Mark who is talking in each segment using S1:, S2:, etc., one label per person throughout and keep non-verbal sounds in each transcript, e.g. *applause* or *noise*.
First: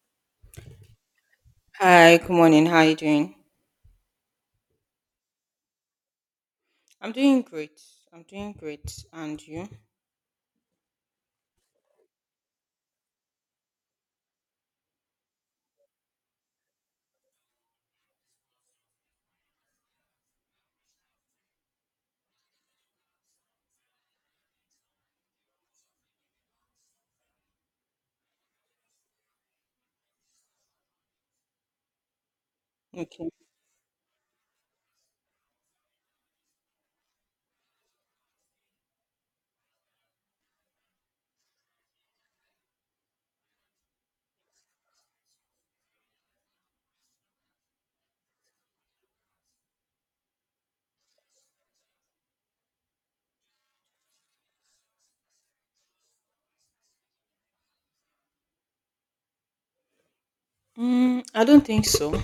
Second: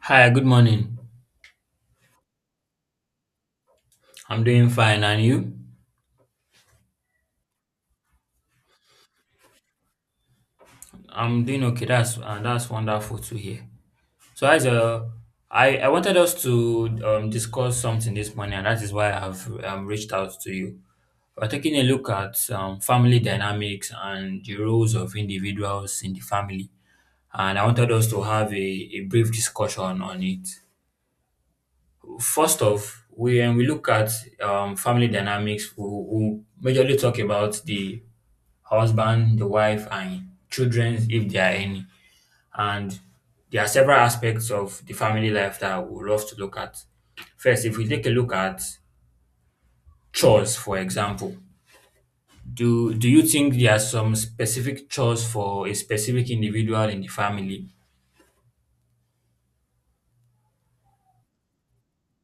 S1: Hi, good morning.
S2: Hi, good morning. How are you doing?
S1: I'm doing fine, and you?
S2: I'm doing great. And you?
S1: I'm doing okay. That's wonderful to hear. So, as I wanted us to discuss something this morning, and that is why I've reached out to you. We're taking a look at family dynamics and the roles of individuals in the family, and I wanted us to have a brief discussion on it. First off,
S2: Okay.
S1: we when we look at family dynamics, we majorly talk about the husband, the wife, and children if there are any. And there are several aspects of the family life that I would love to look at. First, if we take a look at chores, for example, do you think there are some specific chores for a specific individual in the family?
S2: I don't think so.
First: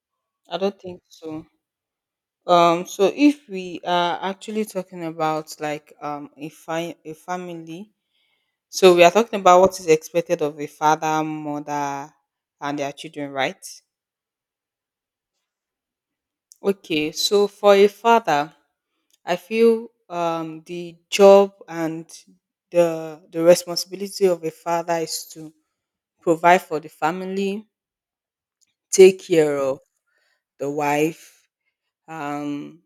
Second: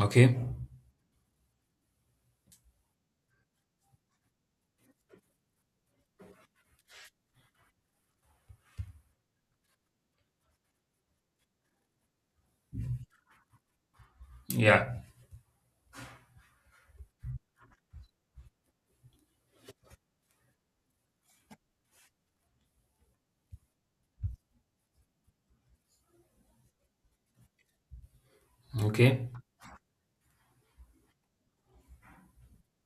S1: Okay.
S2: I don't think so. So if we are actually talking about like a family, so we are talking about what is expected of a father, mother, and their children, right?
S1: Yeah.
S2: Okay. So for a father, I feel the job and the responsibility of a father is to provide for the family, take
S1: Okay.
S2: care of the wife, um,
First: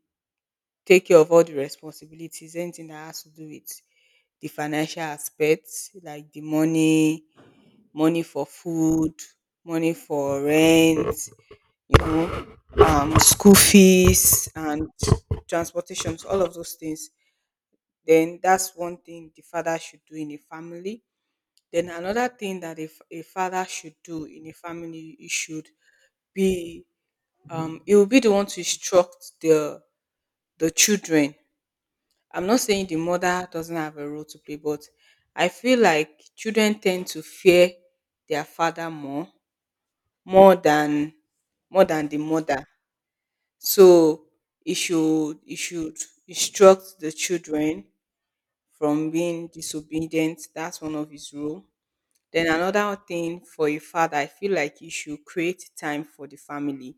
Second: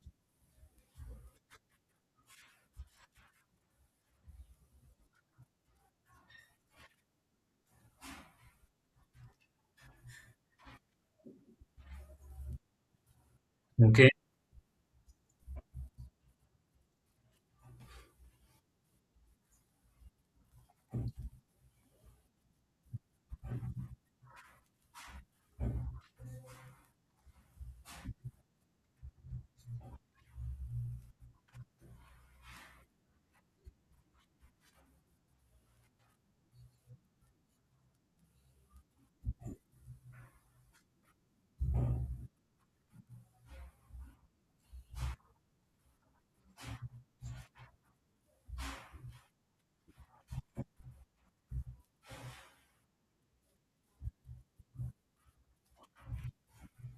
S2: take care of all the responsibilities, anything that has to do with the financial aspects, like the money, money for food, money for rent, you know, school
S1: Okay.
S2: fees and transportations, all of those things. Then that's one thing the father should do in a family. Then another thing that a father should do in a family, he should be he will be the one to instruct the children. I'm not saying the mother doesn't have a role to play, but I feel like children tend to fear their father more than more than the mother. So it should instruct the children from being disobedient. That's one of his role. Then another thing for a father, I feel like you should create time for the family.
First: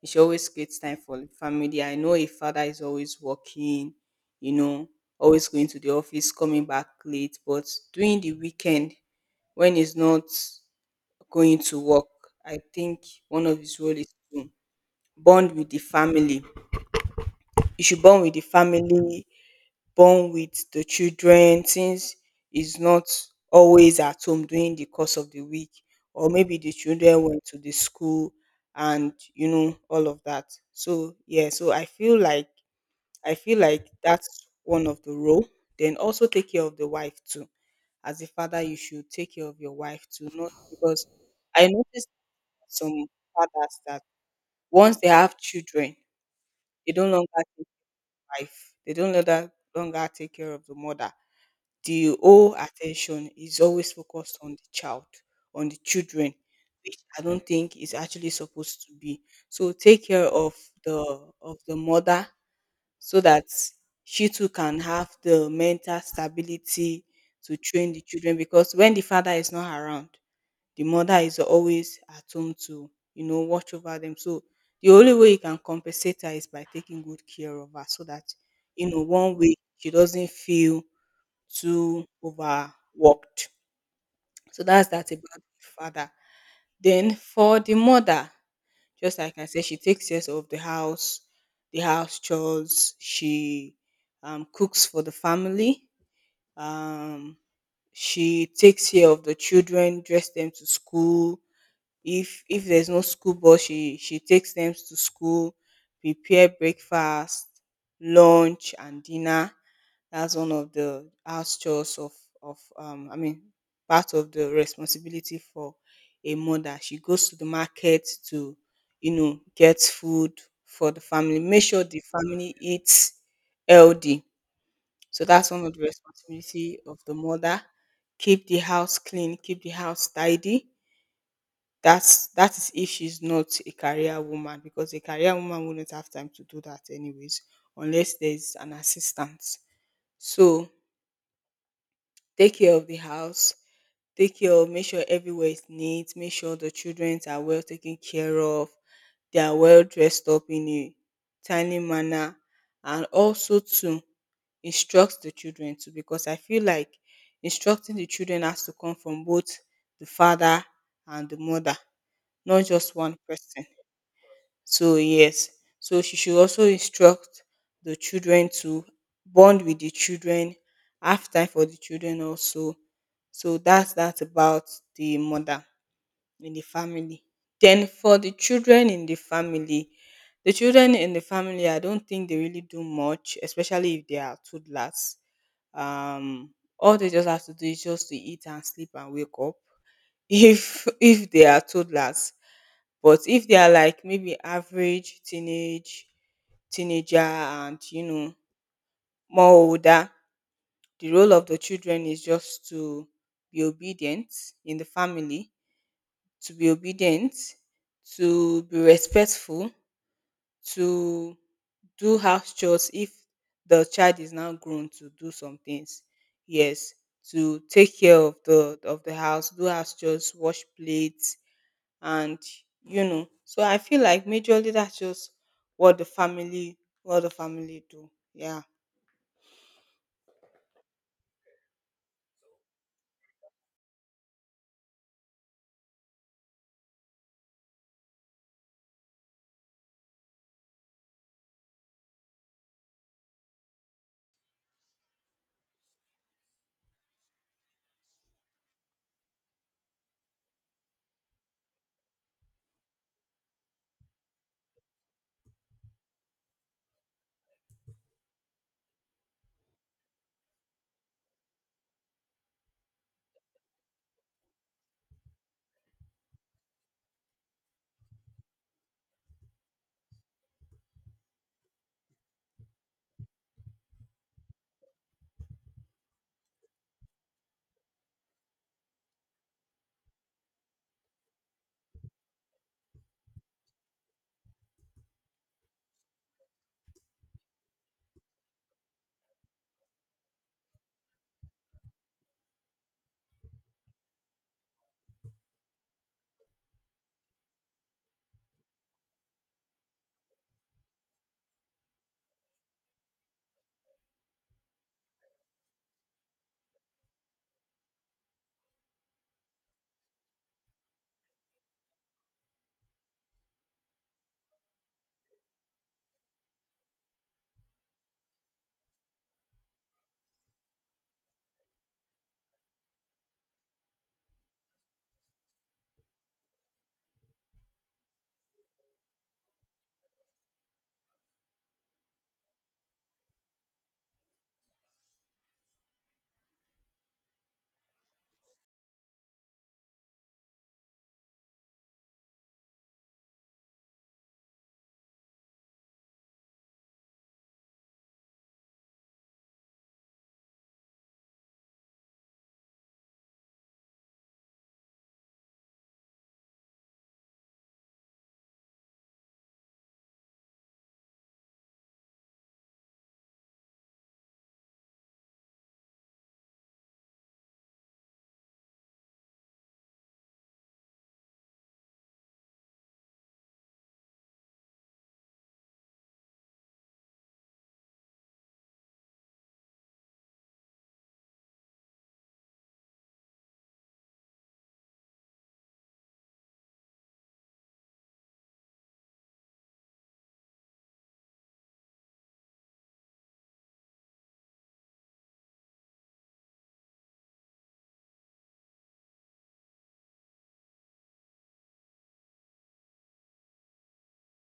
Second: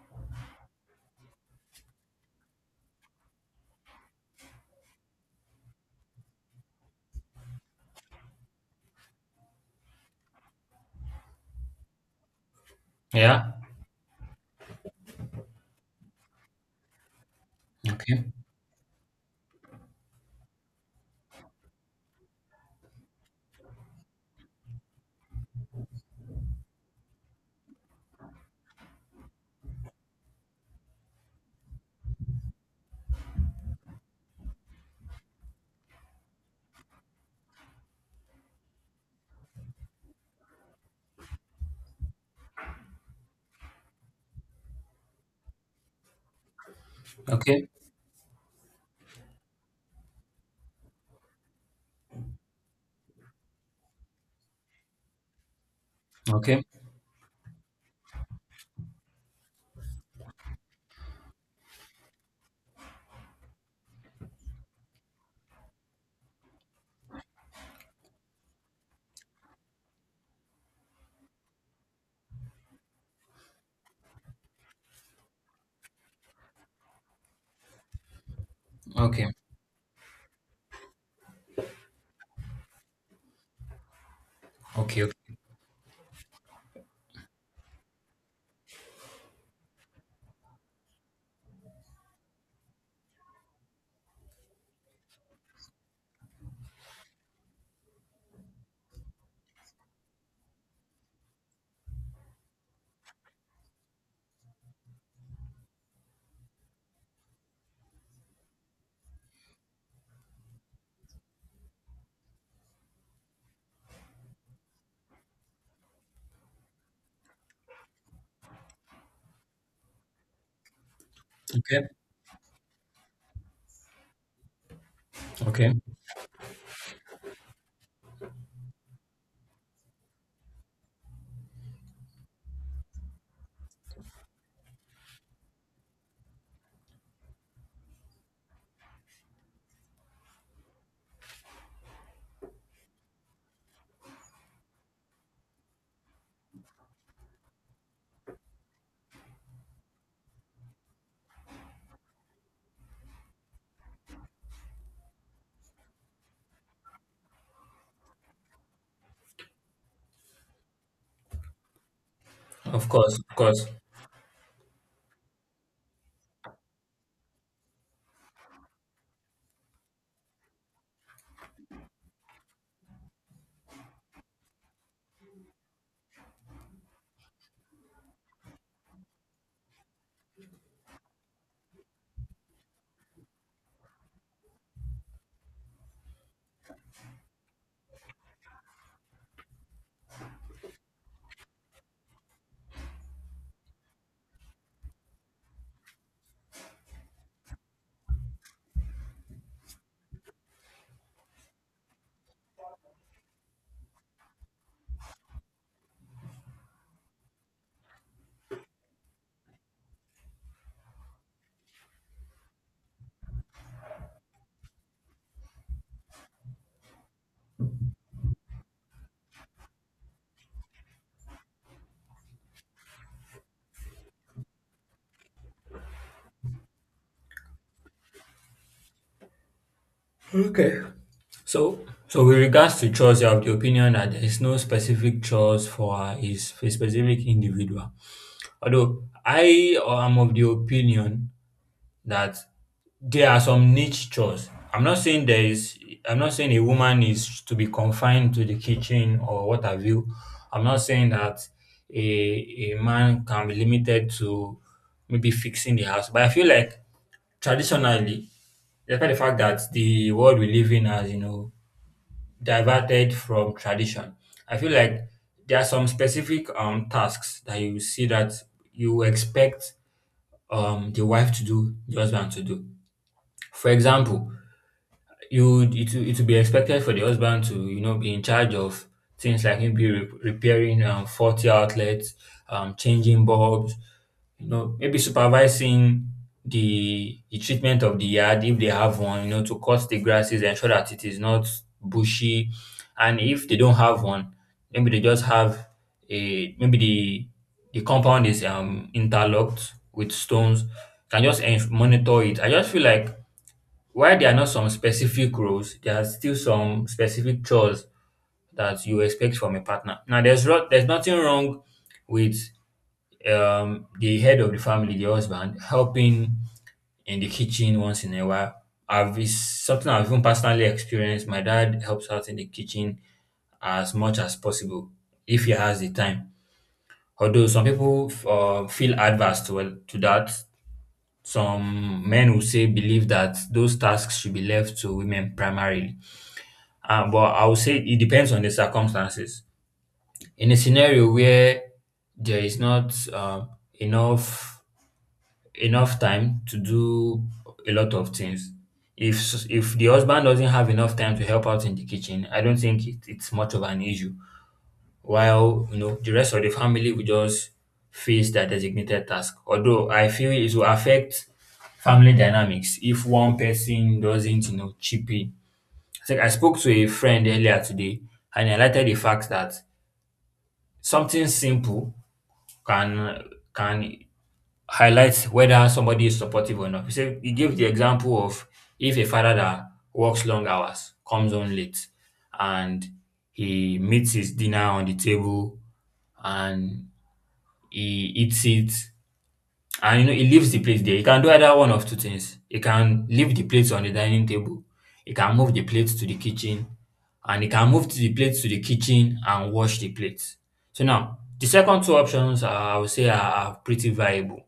S2: He should always create time for family. I know a father is always working, you know, always going to the office, coming back late, but during the weekend, when he's not going to work, I think one
S1: Yeah.
S2: of his role is to bond with the family. You should bond
S1: Okay.
S2: with the family, bond with the children since he's not always at home during the course of the week, or maybe the children went to the school, and you know all of that so yeah, so I feel like that's one of the role. Then also take care of the wife too. As a father, you should take care of your wife too, not because I noticed some fathers that once they have children, they don't longer take
S1: Okay.
S2: wife, they don't longer take care of the mother. The whole attention is always focused on the child, on the children,
S1: Okay.
S2: which I don't think is actually supposed to be. So take care of the mother so that she too can have the mental stability to train the children, because when the father is not around, the mother is always at home to, watch over them. So the only way you can compensate her is by taking good care of her so that,
S1: Okay. Okay.
S2: one way she doesn't feel too overworked. So that's that
S1: Okay.
S2: about the father. Then for the mother, just like I said, she takes care of the house chores. She cooks for the family. Um, she takes care of the children, dress them to school. If there's no school bus, she takes them to school, prepare breakfast, lunch, and dinner. That's one of the house chores of of um I mean part of the responsibility for a mother. She goes to the market to get food for the family, make sure
S1: Okay.
S2: the family eats healthy. So that's one of
S1: Okay.
S2: the responsibility of the mother. Keep the house clean, keep the house tidy. That is if she's not a career woman, because a career woman wouldn't have time to do that anyways unless there's an assistant. So take care of the house, take care of, make sure everywhere is neat, make sure the children are well taken care of, they are well dressed up in a timely manner, and also to instruct the children too, because I feel like instructing the children has to come from both the father and the mother, not
S1: Of
S2: just one
S1: course. Of
S2: person.
S1: course.
S2: So yes, so she should also instruct the children, to bond with the children, have time for the children also. So that's about the mother in the family. Then for the children in the family, the children in the family, I don't think they really do much, especially if they are toddlers. Um, all they just have to do is just to eat and sleep and wake up. *laughs* If they are toddlers, but if they are like maybe average teenager and you know more older, the role of the children is just to be obedient in the family, to be obedient, to be respectful, to do house chores if the child is now grown to do some things. Yes, to take care of the house, do house chores, wash plates, and you know, so I feel like majorly that's just what the family do. Yeah,
S1: Okay. So, so, with regards to chores, you have the opinion that there is no specific chores is for a specific individual. Although I am of the opinion that there are some niche chores. I'm not saying there is. I'm not saying a woman is to be confined to the kitchen or what have you. I'm not saying that a man can be limited to maybe fixing the house. But I feel like traditionally, despite the fact that the world we live in has diverted from tradition. I feel like there are some specific tasks that you see that you expect the wife to do, the husband to do. For example, you would it will be expected for the husband to be in charge of things like maybe repairing faulty outlets, changing bulbs, maybe supervising the treatment of the yard if they have one, to cut the grasses, ensure that it is not bushy, and if they don't have one, maybe they just have a maybe the compound is interlocked with stones. Can just monitor it. I just feel like while there are not some specific roles, there are still some specific chores that you expect from a partner. Now, there's nothing wrong with the head of the family, the husband, helping in the kitchen once in a while. I've it's something I've even personally experienced. My dad helps out in the kitchen as much as possible if he has the time. Although some people feel adverse to that, some men will say believe that those tasks should be left to women primarily. But I would say it depends on the circumstances. In a scenario where there is not enough enough time to do a lot of things, if the husband doesn't have enough time to help out in the kitchen, I don't think it's much of an issue. While the rest of the family will just face their designated task. Although I feel it will affect family dynamics if one person doesn't chip in. I think I spoke to a friend earlier today, and he highlighted the fact that something simple can can highlight whether somebody is supportive or not. He said he gave the example of if a father that works long hours comes home late and he meets his dinner on the table and he eats it. And he leaves the plate there. He can do either one of two things. He can leave the plates on the dining table, he can move the plates to the kitchen, and he can move to the plates to the kitchen and wash the plates. So now the second two options are, I would say, are pretty viable.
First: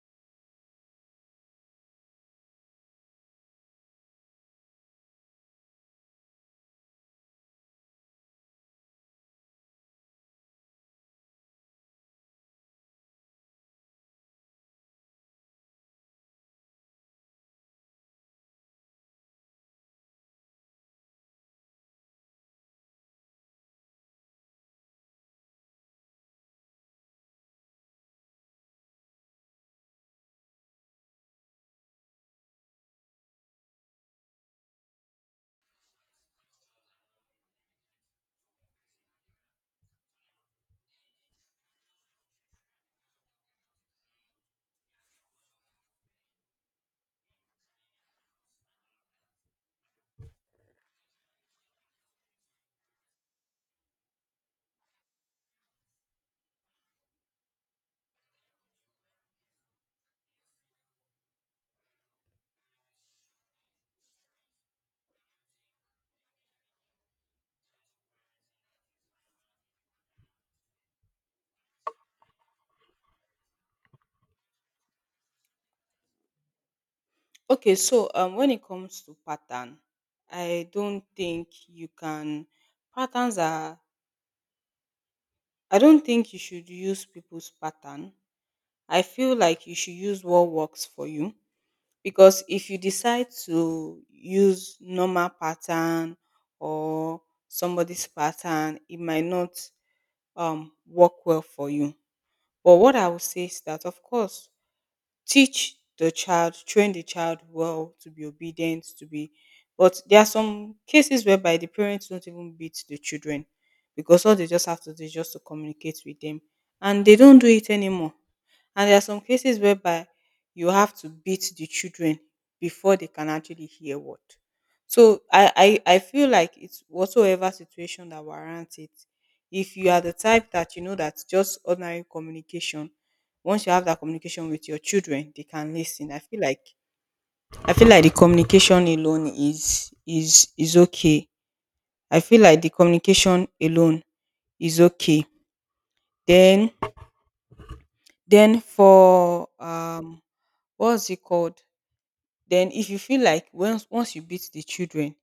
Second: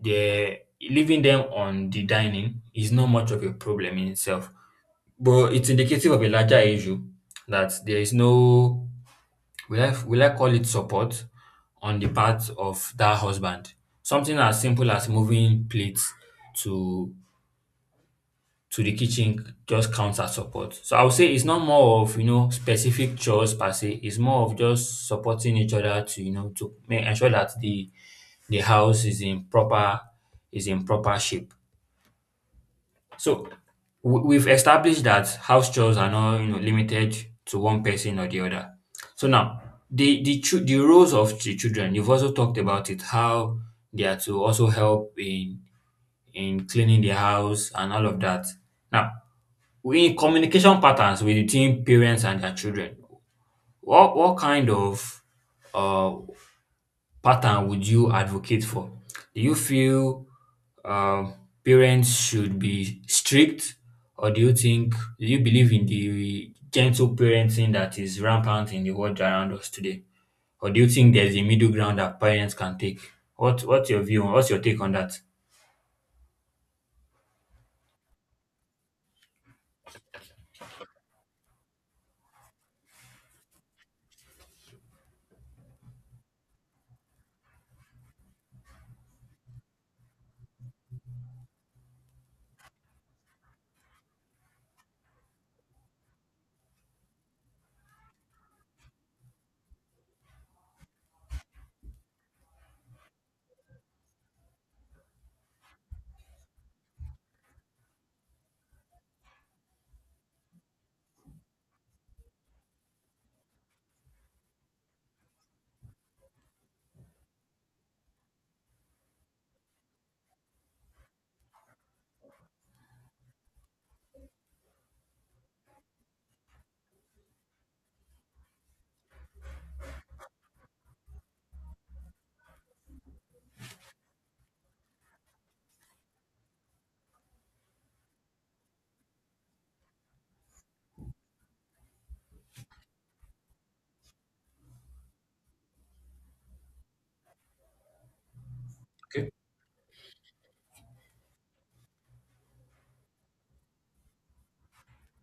S1: The leaving them on the dining is not much of a problem in itself, but it's indicative of a larger issue that there is no, will I call it support, on the part of that husband? Something as simple as moving plates to to the kitchen just counts as support. So I would say it's not more of specific chores per se. It's more of just supporting each other to you know to make ensure that the house is in proper shape. So we've established that house chores are not limited to one person or the other. So now the roles of the children, you've also talked about it, how they are to also help in cleaning the house and all of that. Now, in communication patterns between parents and their children, what kind of uh pattern would you advocate for? Do you feel um, parents should be strict, or do you believe in the gentle parenting that is rampant in the world around us today, or do you think there's a middle ground that parents can take? What's your view? What's your take on that?
S2: okay. So when it comes to pattern, i don't think you can patterns are I don't think you should use people's pattern. I feel like you should use what works for you, because if you decide to use normal pattern or somebody's pattern, it might not work well for you. But what I would say is that, of course, teach the child, train the child well to be obedient, to be. But there are some cases whereby the parents don't even beat the children because all they just have to do is just to communicate with them, and they don't do it anymore. And there are some cases whereby you have to beat the children before they can actually hear what. So I feel like it's whatsoever situation that warrants it. If you are the type that you know that just ordinary communication, once you have that communication with your children, they can listen. I feel like the communication alone is is okay. I feel like the communication alone is okay. Then then
S1: Okay.
S2: for what's it called? Then if you feel like once you beat the children,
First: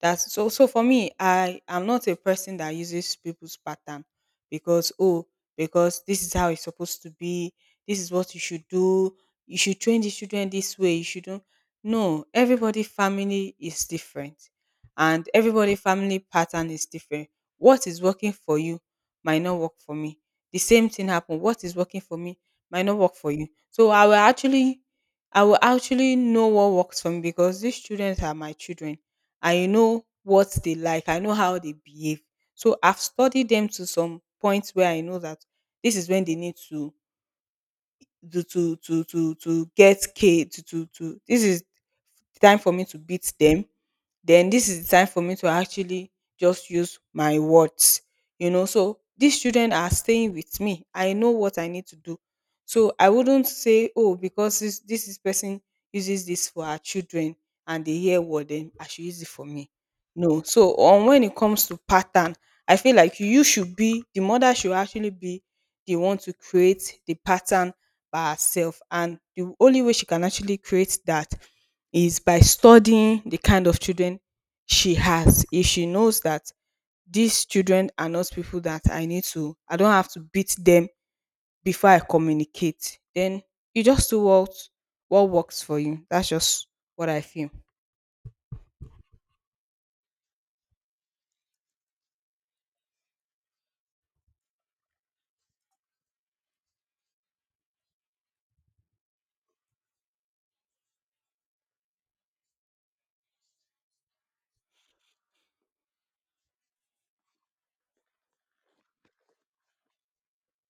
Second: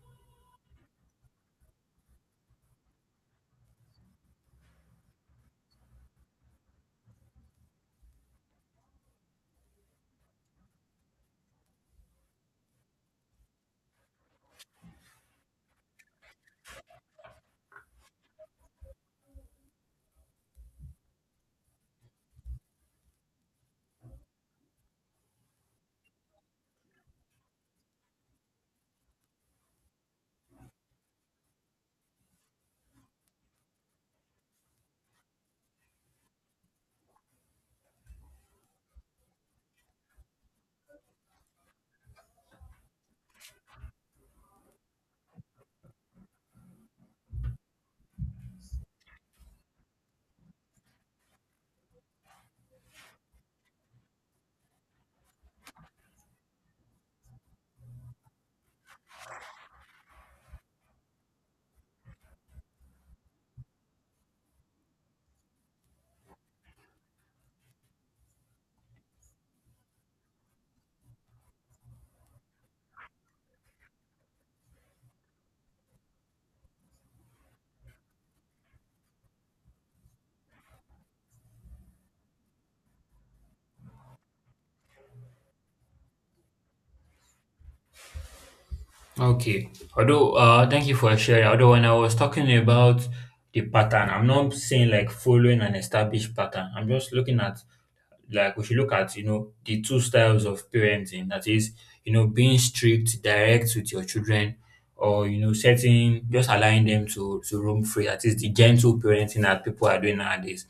S2: that's. So so for me, I am not a person that uses people's pattern because oh, because this is how it's supposed to be, this is what you should do, you should train the children this way, you shouldn't. No, everybody family is different and everybody family pattern is different. What is working for you might not work for me. The same thing happen. What is working for me might not work for you. So I will actually know what works for me, because these children are my children. I know what they like. I know how they behave. So I've studied them to some points where I know that this is when they need to get k to this is the time for me to beat them, then this is the time for me to actually just use my words. You know, so these children are staying with me, I know what I need to do. So I wouldn't say oh, because this is person uses this for her children and they hear what, then I should use it for me. No, so on when it comes to pattern, I feel like you should be the mother should actually be the one to create the pattern by herself. And the only way she can actually create that is by studying the kind of children she has. If she knows that these children are not people that I need to, I don't have to beat them before I communicate, then you just do what works for you. That's just what I feel.
S1: Okay. Although, thank you for sharing. Although, when I was talking about the pattern, I'm not saying like following an established pattern. I'm just looking at, like, we should look at the two styles of parenting, that is, being strict, direct with your children, or setting, just allowing them to roam free, that is the gentle parenting that people are doing nowadays.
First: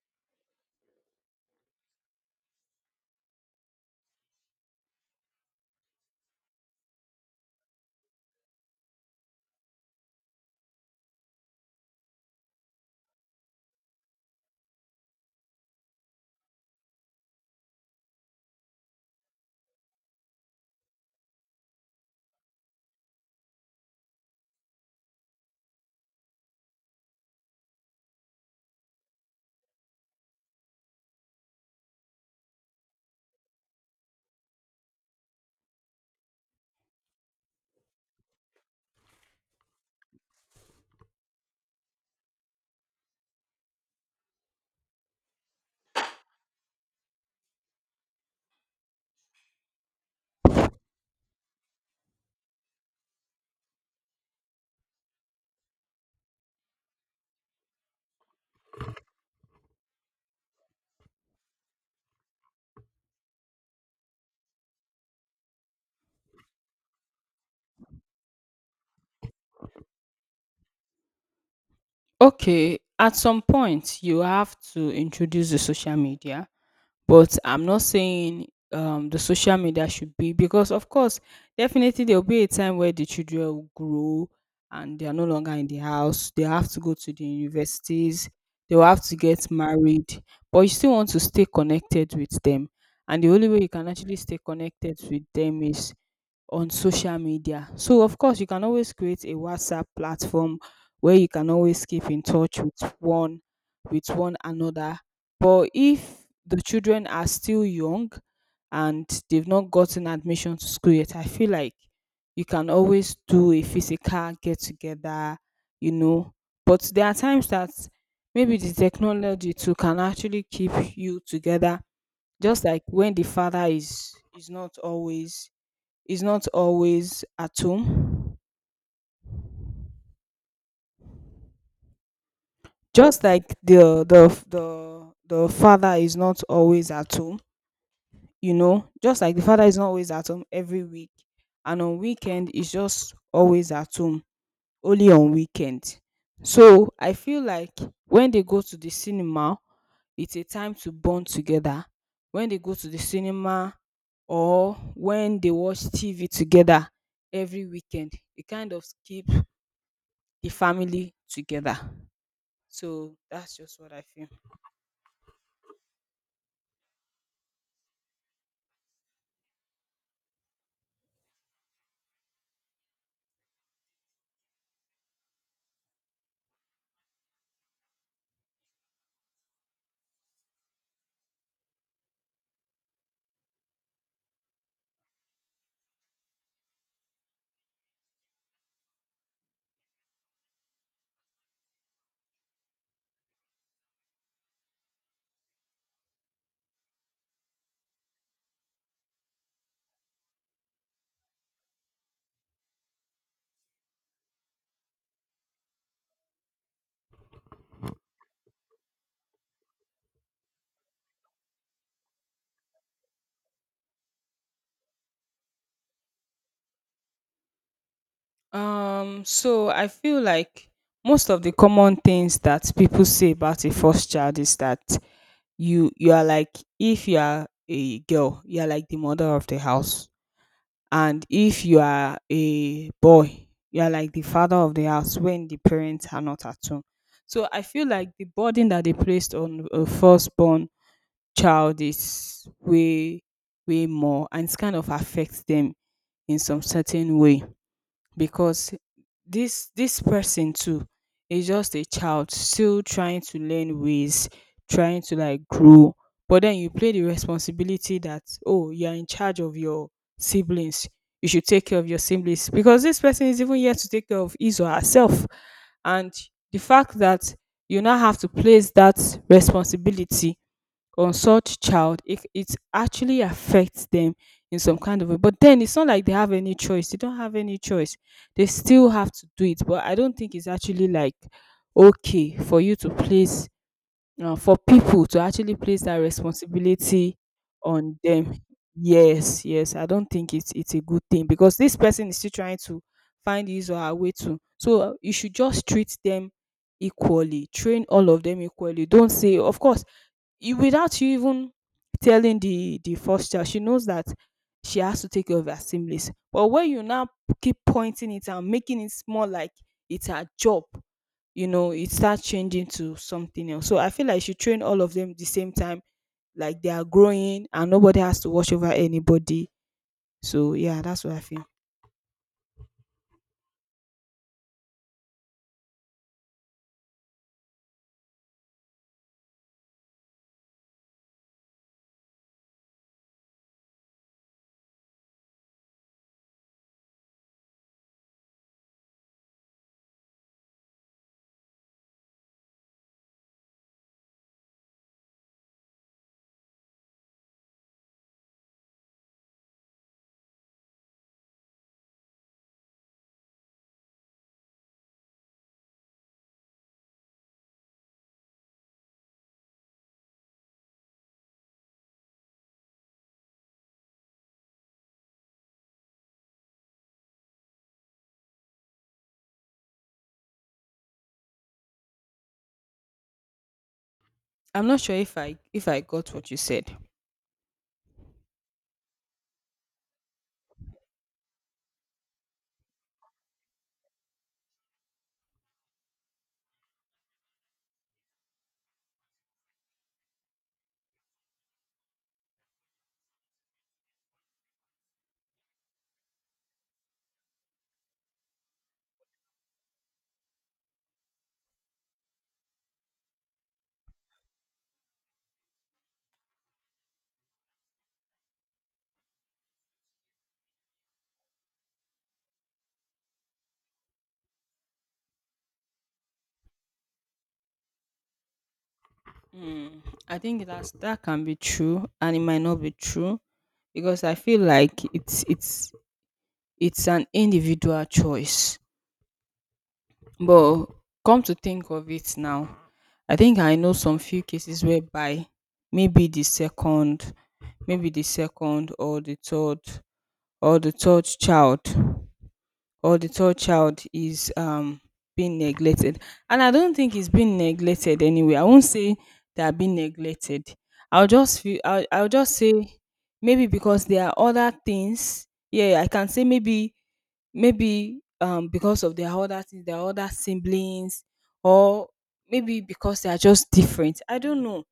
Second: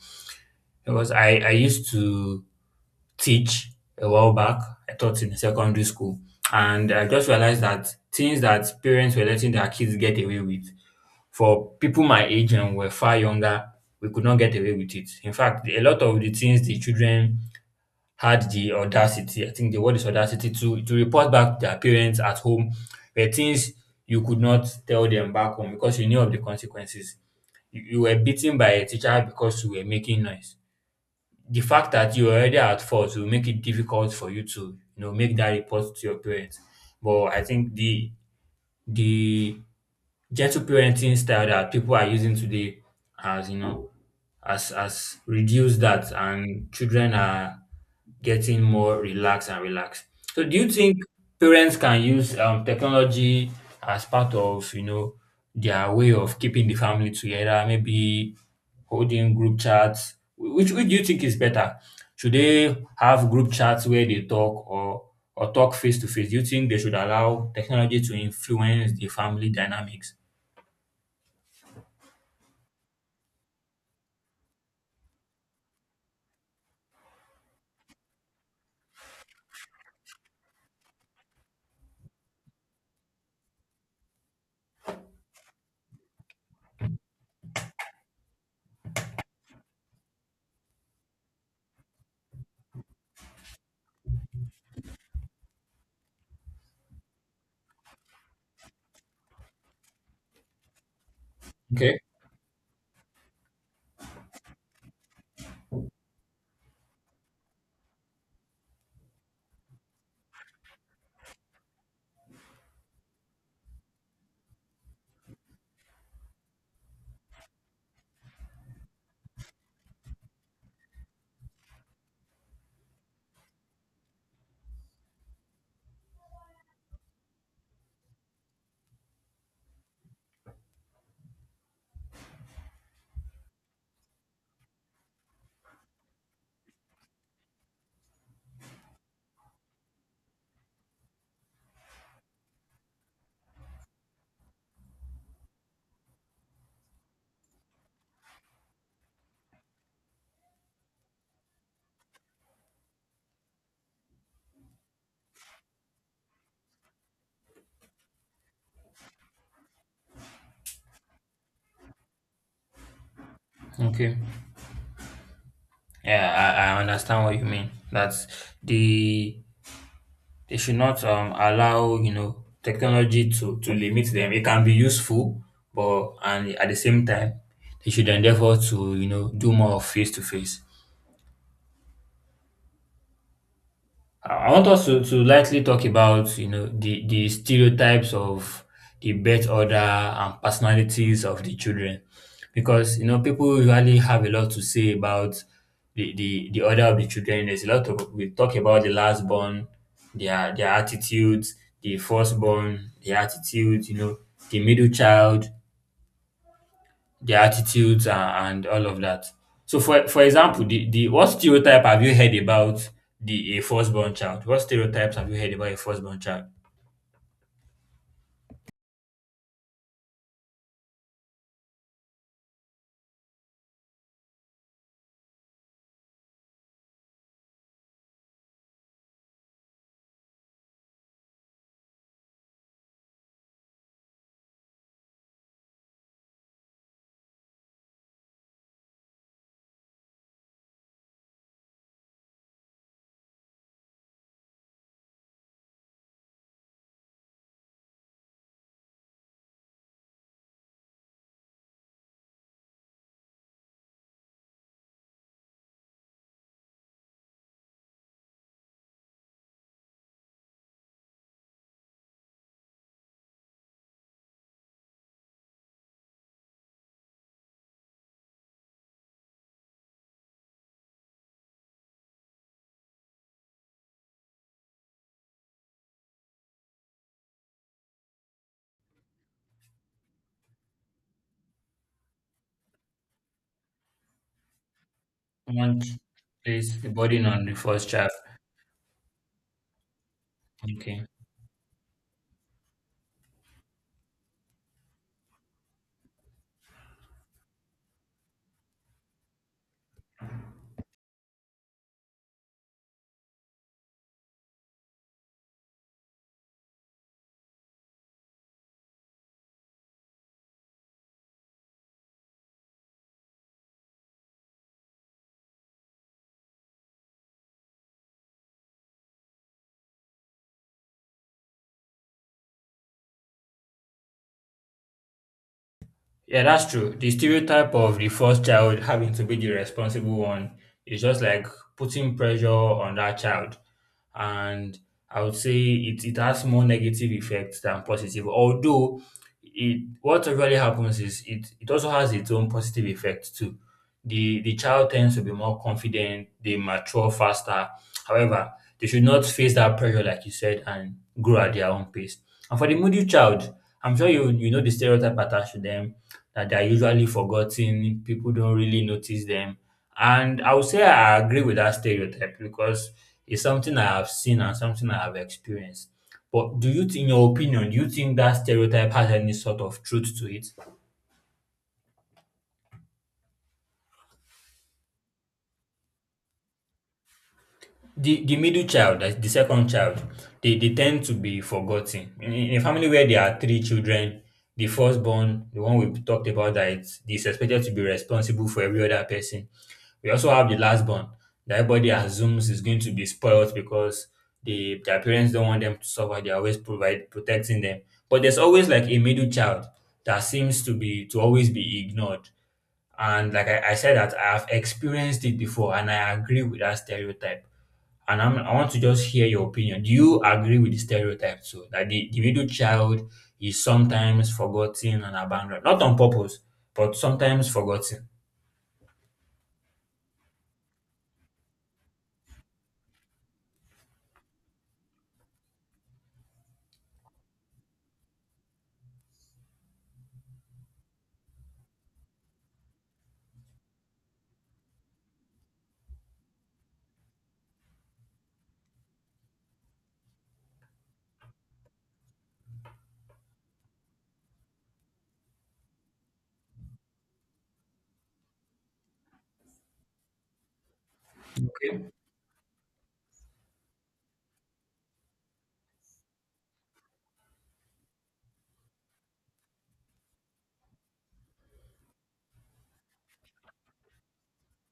S1: Because I used to teach a while back. I taught in secondary school, and I just realized that things that parents were letting their kids get away with, for people my age and were far younger, we could not get away with. It in fact, a lot of the things the children had the audacity, I think the word is audacity, to report back their parents at home were things you could not tell them back home because you knew of the consequences. You were beaten by a teacher because you were making noise. The fact that you were already at fault will make it difficult for you to make that report to your parents. But I think the gentle parenting style that people are using today has you know has reduced that, and children are getting more relaxed and relaxed. So do you think parents can use technology as part of their way of keeping the family together, maybe holding group chats? Which do you think is better, should they have group chats where they talk, or talk face to face? Do you think they should allow technology to influence the family dynamics?
S2: Okay, at some point you have to introduce the social media, but I'm not saying the social media should be, because of course definitely there'll be a time where the children will grow and they are no longer in the house. They have to go to the universities, they will have to get married, but you still want to stay connected with them. And the only way you can actually stay connected with them is on social media. So of course you can always create a WhatsApp platform where you can always
S1: Okay,
S2: keep in touch with one another. But if the children are still young and they've not gotten admission to school yet, I feel like you can always do a physical get together, you know. But there are times that maybe the technology too can actually keep you together, just like when the father is not always is not always at home. Just like the father is not always at home, just like the father is not always at home every week, and on weekend is just always at home, only on weekend. So I feel like when they go to the cinema, it's a time to bond together. When they go to the cinema, or when they watch TV together every weekend, it kind of keep the family together. So that's just what I
S1: okay.
S2: feel.
S1: Yeah, I understand what you mean. That's the They should not allow technology to limit them. It can be useful, but and at the same time, they should endeavor to do more face to face. I want us to lightly talk about the stereotypes of the birth order and personalities of the children. Because people usually have a lot to say about the order of the children. There's a lot of, We talk about the last born, their attitudes, the first born, their attitudes the middle child, their attitudes and all of that. So for example, the what stereotype have you heard about the a firstborn child? What stereotypes have you heard about a firstborn child?
S2: So I feel like most of the common things that people say about a first child is that you are like, if you are a girl, you are like the mother of the house, and if you are a boy, you are like the father of the house when the parents are not at home. So I feel like the burden that they placed on a firstborn child is way way more, and it's kind of affects them in some certain way because this person too is just a child still trying to learn ways, trying to like grow. But then you play the responsibility that, oh, you're in charge of your siblings, you should take care of your siblings, because this person is even here to take care of his or herself. And the fact that you now have to place that responsibility consult child, it actually affects them in some kind of way. But then it's not like they have any choice. They don't have any choice. They still have to do it. But I don't think it's actually like okay for people to actually place
S1: Someone
S2: that
S1: place the
S2: responsibility
S1: burden on the first
S2: on
S1: child.
S2: them. Yes, yes. I don't think it's a good
S1: Okay.
S2: thing because this person is still trying to find his or her way to. So you should just treat them equally, train all of them equally. Don't say, of course, you, without you even telling the first child, she knows that she has to take care of her siblings. But when you now keep pointing it and making it more like it's her job. It starts changing to something else. So I feel like she train all of them at the same time, like they are growing and nobody has to watch over anybody. So yeah, that's what I feel.
S1: Yeah, that's true. The stereotype of the first child having to be the responsible one is just like putting pressure on that child. And I would say it has more negative effects than positive. Although it what really happens is it also has its own positive effects too. The child tends to be more confident, they mature faster. However, they should not face that pressure, like you said, and grow at their own pace. And for the moody child, I'm sure you know the stereotype attached to them, that they're usually forgotten, people don't really notice them. And I would say I agree with that stereotype because it's something I have seen and something I have experienced. But in your opinion, do you think that stereotype has any sort of truth to it?
S2: I'm not sure if I got what you said.
S1: The middle child, that's the second child, they tend to be forgotten. In a family where there are three children, the firstborn, the one we talked about that is expected to be responsible for every other person. We also have the lastborn that everybody assumes is going to be spoiled because their parents don't want them to suffer. They're always provide protecting them. But there's always like a middle child that seems to always be ignored. And like I said that I have experienced it before, and I agree with that stereotype. And I want to just hear your opinion. Do you agree with the stereotype too? That the middle child is sometimes forgotten and abandoned, not on purpose, but sometimes forgotten.
S2: Mm, I think that can be true, and it might not be true because I feel like it's an individual choice. But come to think of it now, I think I know some few cases whereby maybe the second, maybe the second or the third or the third child or the third child is being neglected. And I don't think it's being neglected. Anyway, I won't say they are being neglected.
S1: Okay.
S2: I'll just say maybe because there are other things. Yeah, I can say maybe, because of their other things, their other siblings, or maybe because they are just different, I don't know.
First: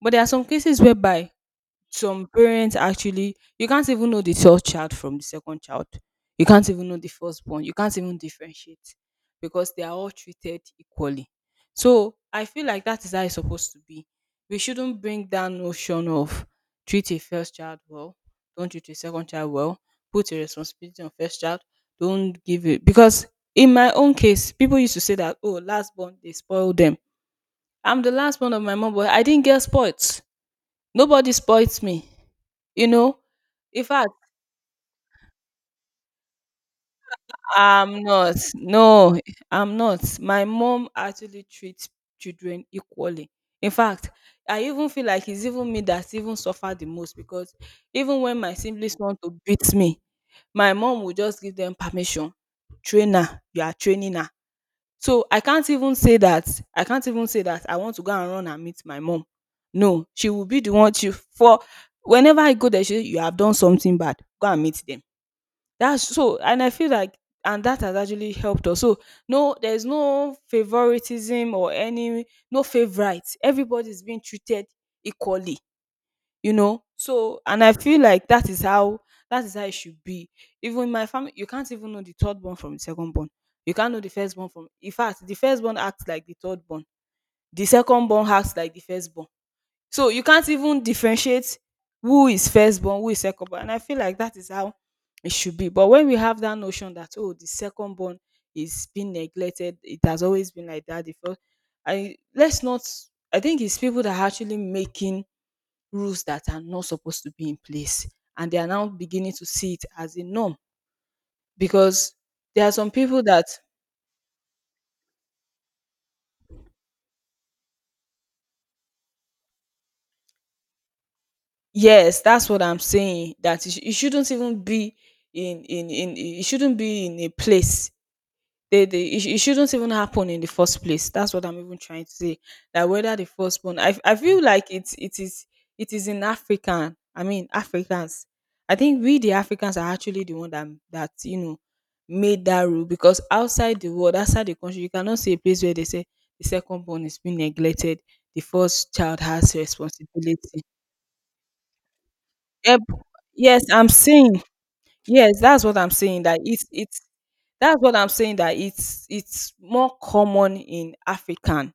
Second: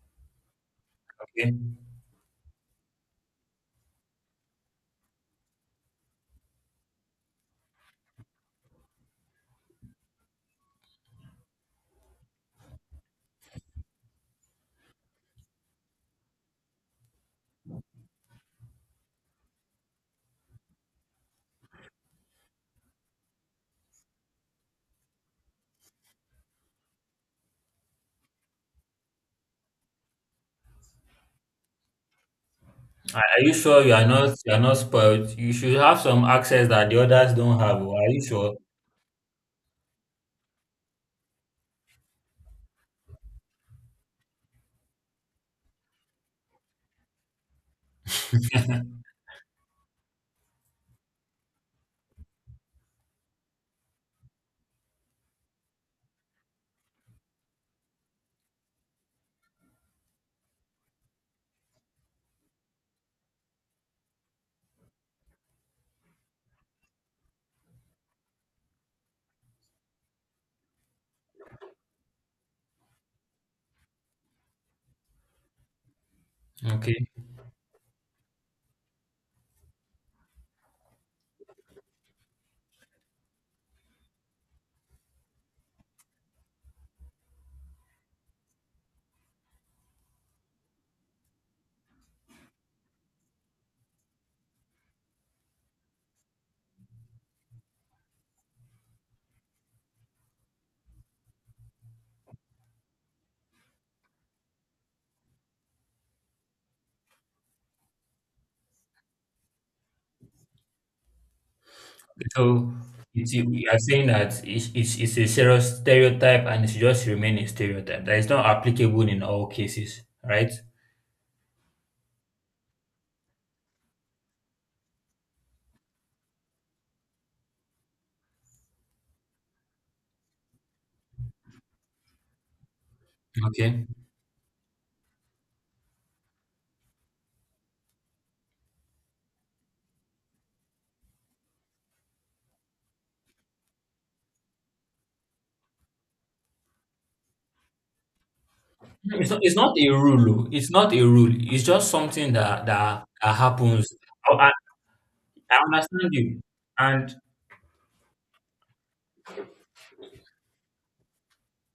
S2: But there are some cases whereby
S1: Okay.
S2: some parents, actually, you can't even know the third child from the second child. You can't even know the firstborn. You can't even differentiate because they are all treated equally. So I feel like that is how it's supposed to be. We shouldn't bring that notion of treat a first child well, don't treat a second child well, put a responsibility on first child, don't give it. Because in my own case, people used to say that, oh, last born, they spoil them. I'm the last born of my mom, but I didn't get spoiled. Nobody spoils me. You know,
S1: Are you
S2: in
S1: sure you are
S2: fact,
S1: not spoiled? You should have some access that the others don't have. Oh.
S2: I'm
S1: Are you
S2: not.
S1: sure?
S2: No, I'm not. My mom actually treats children equally. In fact, I even feel like it's even me that even suffer the most because even when my siblings want to beat me, my mom will just give them permission. Trainer, you are training her. So I can't even say that I want to go and run and meet my mom. No, she will be the one. She for whenever I go there, she, you have done something bad, go and meet them. That's so. And I feel like, and that has actually helped us. So no, there's no favoritism or any. No favorite. Everybody's being treated equally.
S1: Okay.
S2: So, and I feel like that is how it should be. Even in my family, you can't even know the third born from the second born. You can't know the first born from, in fact, the first born acts like the third born. The second born acts like the first born. So you can't even differentiate who is first born, who is second born. And I feel like that is how it should be. But when we have that notion that, oh, the second born is being neglected, it has always been like that. The first I let's not I think it's people that are actually making rules that are not supposed to be in place. And they are now beginning to see it as a norm, because there are
S1: So
S2: some people that,
S1: we are saying that it's a serious stereotype and it should just remain a stereotype that is not applicable in all cases, right?
S2: yes, that's what I'm saying, that it shouldn't even be it shouldn't be in a place. They it shouldn't even happen in the first place. That's what I'm even trying to say. That whether the firstborn,
S1: Okay.
S2: I feel like it is in African, I mean, Africans. I think we, the Africans, are actually the one that, made that rule. Because outside the country, you cannot see a place where they say the second born is being neglected, the first child has
S1: It's not a rule. Oh.
S2: responsibility.
S1: It's not a rule. It's just something that
S2: Yep,
S1: that
S2: yes, I'm
S1: happens. I,
S2: saying.
S1: I
S2: Yes,
S1: I
S2: that's what I'm
S1: understand
S2: saying, that
S1: you,
S2: it's
S1: and
S2: that's what I'm saying that it's more common in African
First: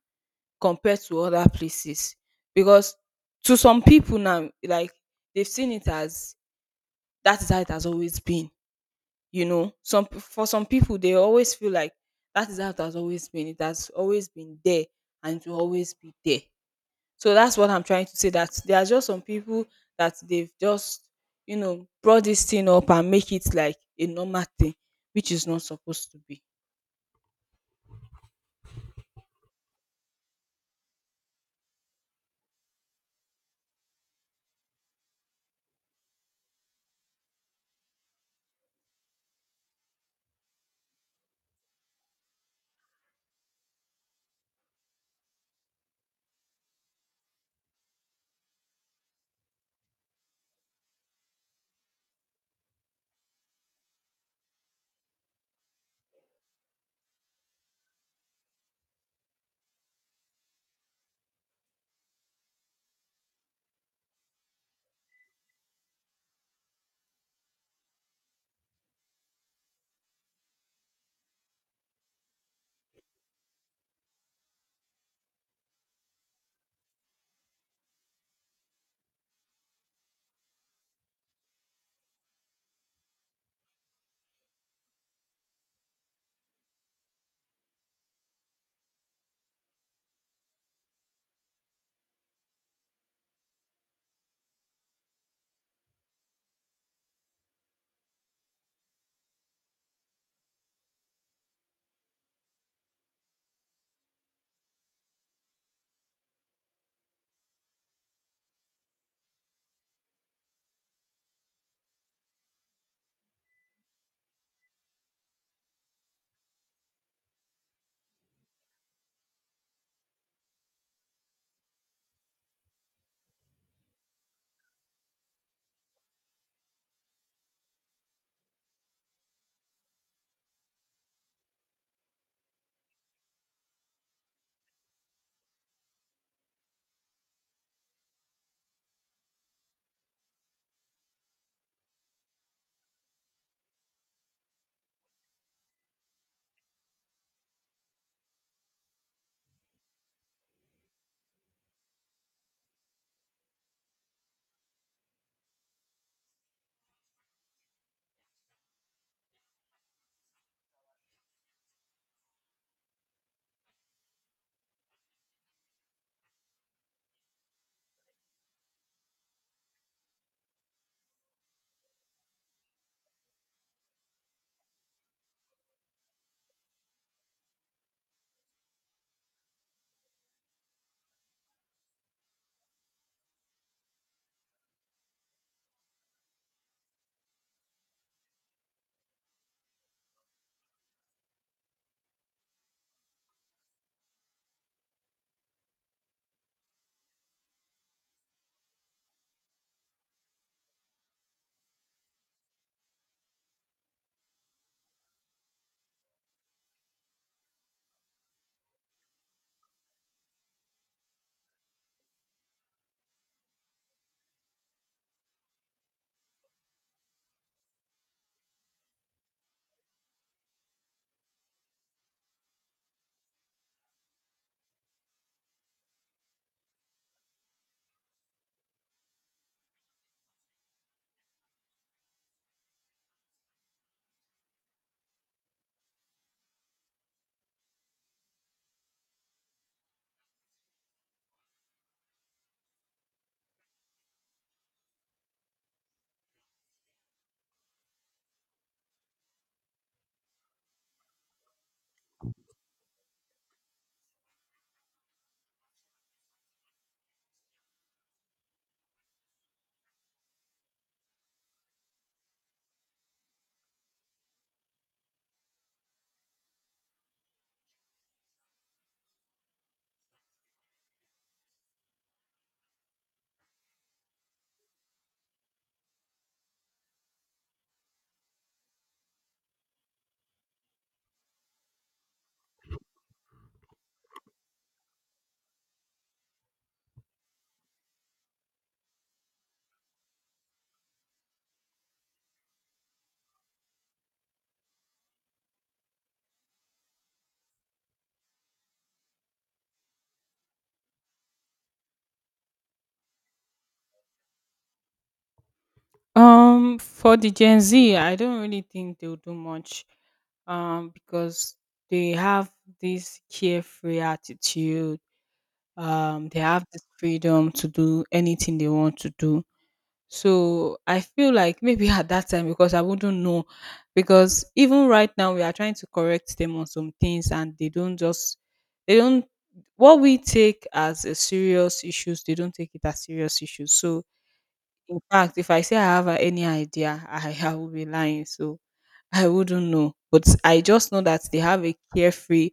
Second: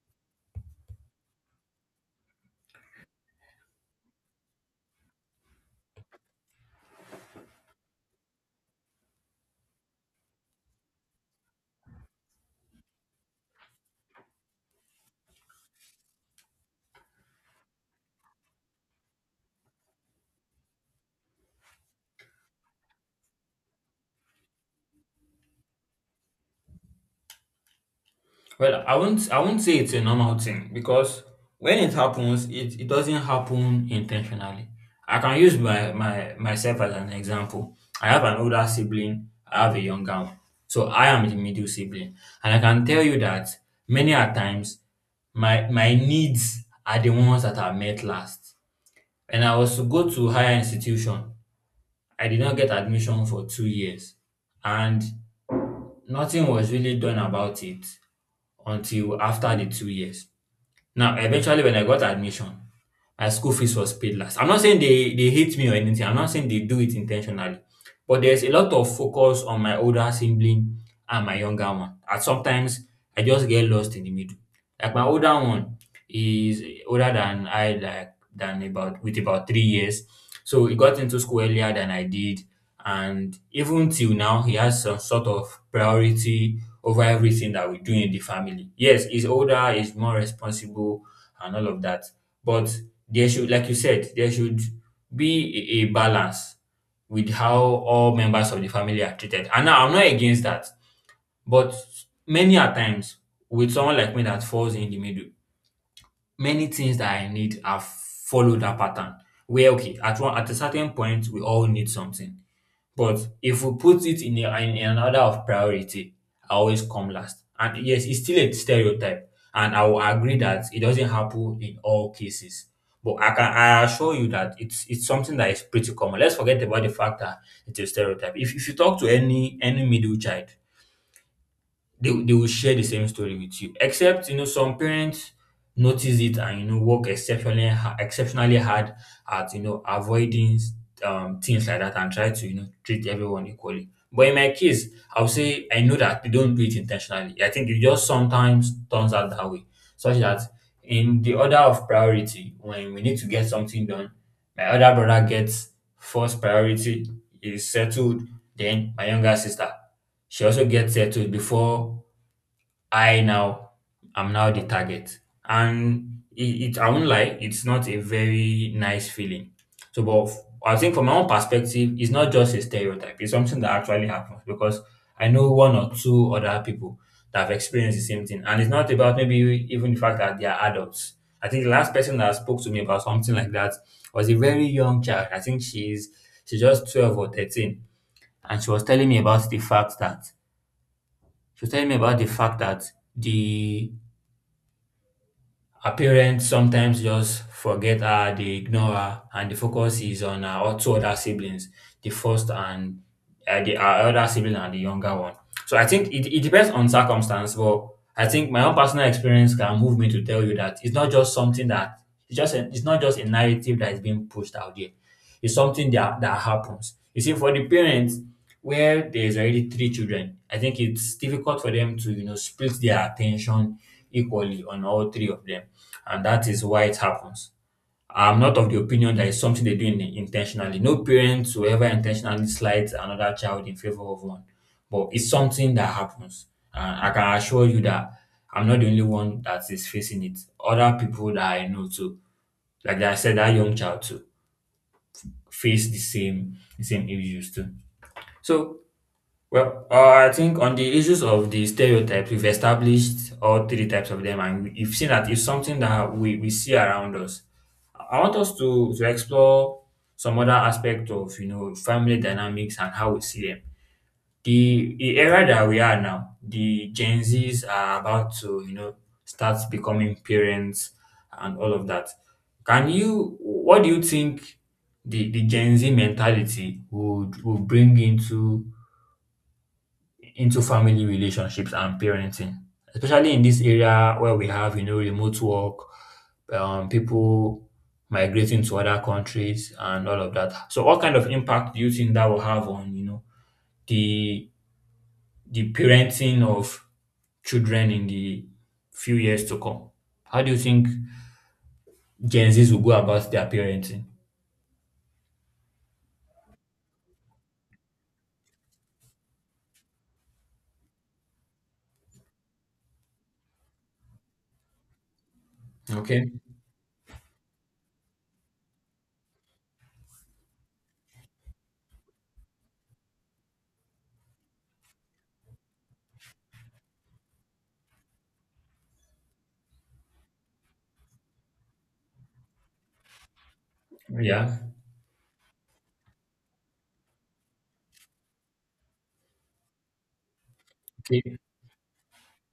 S2: compared to other places, because to some people now, like, they've seen it as that is how it has always been. You know, some for some people they always feel like that is how it has always been. It has always been there, and it will always be there. So that's what I'm trying to say. That there are just some people that they've just brought this thing up and make it like a normal thing, which is not supposed to be.
S1: well, I won't say it's a normal thing because when it happens, it doesn't happen intentionally. I can use my, my myself as an example. I have an older sibling. I have a younger one, so I am the middle sibling, and I can tell you that many a times my needs are the ones that are met last. And I was to go to higher institution. I did not get admission for 2 years. And nothing was really done about it until after the 2 years. Now, eventually, when I got admission, my school fees was paid last. I'm not saying they hate me or anything. I'm not saying they do it intentionally, but there's a lot of focus on my older sibling and my younger one. And sometimes I just get lost in the middle. Like my older one is older than I, like than about with about 3 years, so he got into school earlier than I did, and even till now he has some sort of priority over everything that we do in the family. Yes, he's older, he's more responsible and all of that, but there should, like you said, there should be a balance with how all members of the family are treated. And now I'm not against that, but many a times, with someone like me that falls in the middle, many things that I need have followed that pattern, where okay, at one at a certain point we all need something, but if we put it in an order of priority, I always come last. And yes, it's still a stereotype, and I will agree that it doesn't happen in all cases. But I assure you that it's something that is pretty common. Let's forget about the fact that it's a stereotype. If you talk to any middle child, they will share the same story with you, except you know some parents notice it, and you know, work exceptionally exceptionally hard at, you know, avoiding things like that, and try to, you know, treat everyone equally. But in my case, I'll say I know that they don't do it intentionally. I think it just sometimes turns out that way, such that in the order of priority, when we need to get something done, my other brother gets first priority, is settled, then my younger sister, she also gets settled before I now am now the target. And it, I won't lie, it's not a very nice feeling. So, I think from my own perspective, it's not just a stereotype. It's something that actually happens, because I know one or two other people that have experienced the same thing. And it's not about maybe even the fact that they are adults. I think the last person that spoke to me about something like that was a very young child. I think she's just 12 or 13. And she was telling me about the fact that the her parents sometimes just forget her, they ignore her, and the focus is on her two other siblings, the first and the her other sibling and the younger one. So I think it depends on circumstance, but I think my own personal experience can move me to tell you that it's not just something that it's not just a narrative that is being pushed out there. It's something that happens. You see, for the parents where there's already three children, I think it's difficult for them to, you know, split their attention equally on all three of them. And that is why it happens. I'm not of the opinion that it's something they do intentionally. No parents will ever intentionally slight another child in favor of one. But it's something that happens. And I can assure you that I'm not the only one that is facing it. Other people that I know too, like I said, that young child too, face the same issues too. So well, I think on the issues of the stereotypes, we've established all three types of them, and we've seen that it's something that we see around us. I want us to explore some other aspect of, you know, family dynamics and how we see them, the era that we are now, the Gen Zs are about to, you know, start becoming parents and all of that. Can you What do you think the Gen Z mentality would bring into family relationships and parenting? Especially in this area where we have, you know, remote work, people migrating to other countries and all of that. So what kind of impact do you think that will have on, you know, the the parenting of children in the few years to come? How do you think Gen Zs will go about their parenting?
S2: For the Gen Z, I don't really think they'll do much. Because they have this carefree attitude. Um,
S1: Okay.
S2: they have this freedom to do anything they want to do. So I feel like, maybe at that time, because I wouldn't know, because even right now we are trying to correct them on some things, and they don't, what we take as a serious issues, they don't take it as serious issues. So
S1: Yeah.
S2: in fact, if I say I have a any idea, I *laughs* I will be lying, so I wouldn't know. But I just know that
S1: Okay.
S2: they have a carefree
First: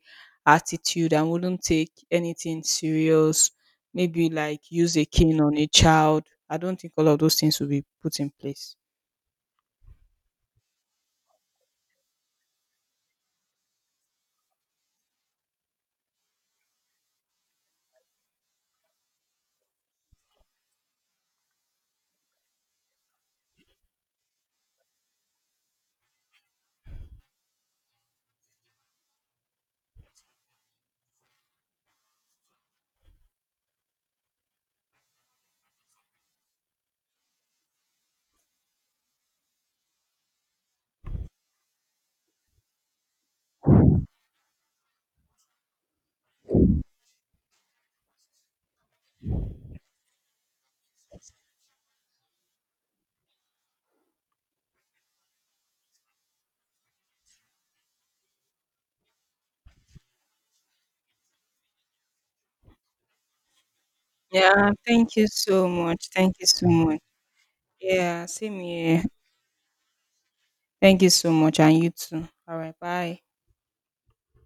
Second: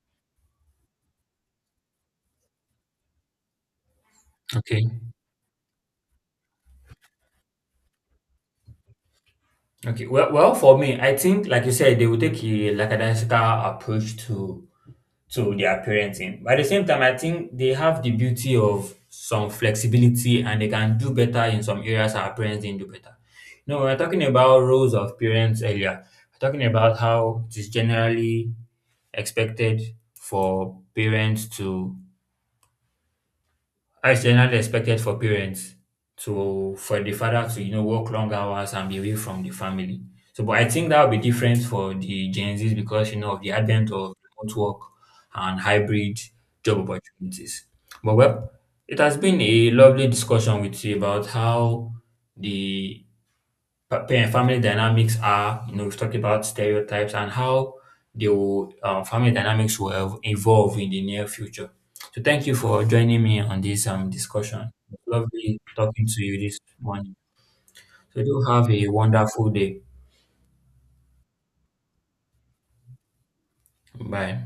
S2: attitude and wouldn't take anything serious, maybe like
S1: Okay.
S2: use a cane on a child. I don't think all of those things will be put in place.
S1: Okay. Well, well, for me, I think, like you said, they will take a lackadaisical approach to their parenting. But at the same time, I think they have the beauty of some flexibility and they can do better in some areas our parents didn't do better. You know, we were talking about roles of parents earlier. We're talking about how it is generally expected for parents to how is generally expected for parents to, for the father to, you know, work long hours and be away from the family. So, but I think that will be different for the Gen Zs because, you know, of the advent of remote work and hybrid job opportunities. But well, it has been a lovely discussion with you about how the parent family dynamics are, you know, we've talked about stereotypes and how they will, family dynamics will evolve in the near future. So thank you for joining me on this
S2: Yeah,
S1: discussion.
S2: thank you
S1: Lovely
S2: so
S1: talking
S2: much.
S1: to
S2: Thank
S1: you
S2: you
S1: this
S2: so much.
S1: morning. So
S2: Yeah,
S1: do
S2: same
S1: have a
S2: here.
S1: wonderful day.
S2: Thank you so much, and you too. All right, bye.
S1: Bye.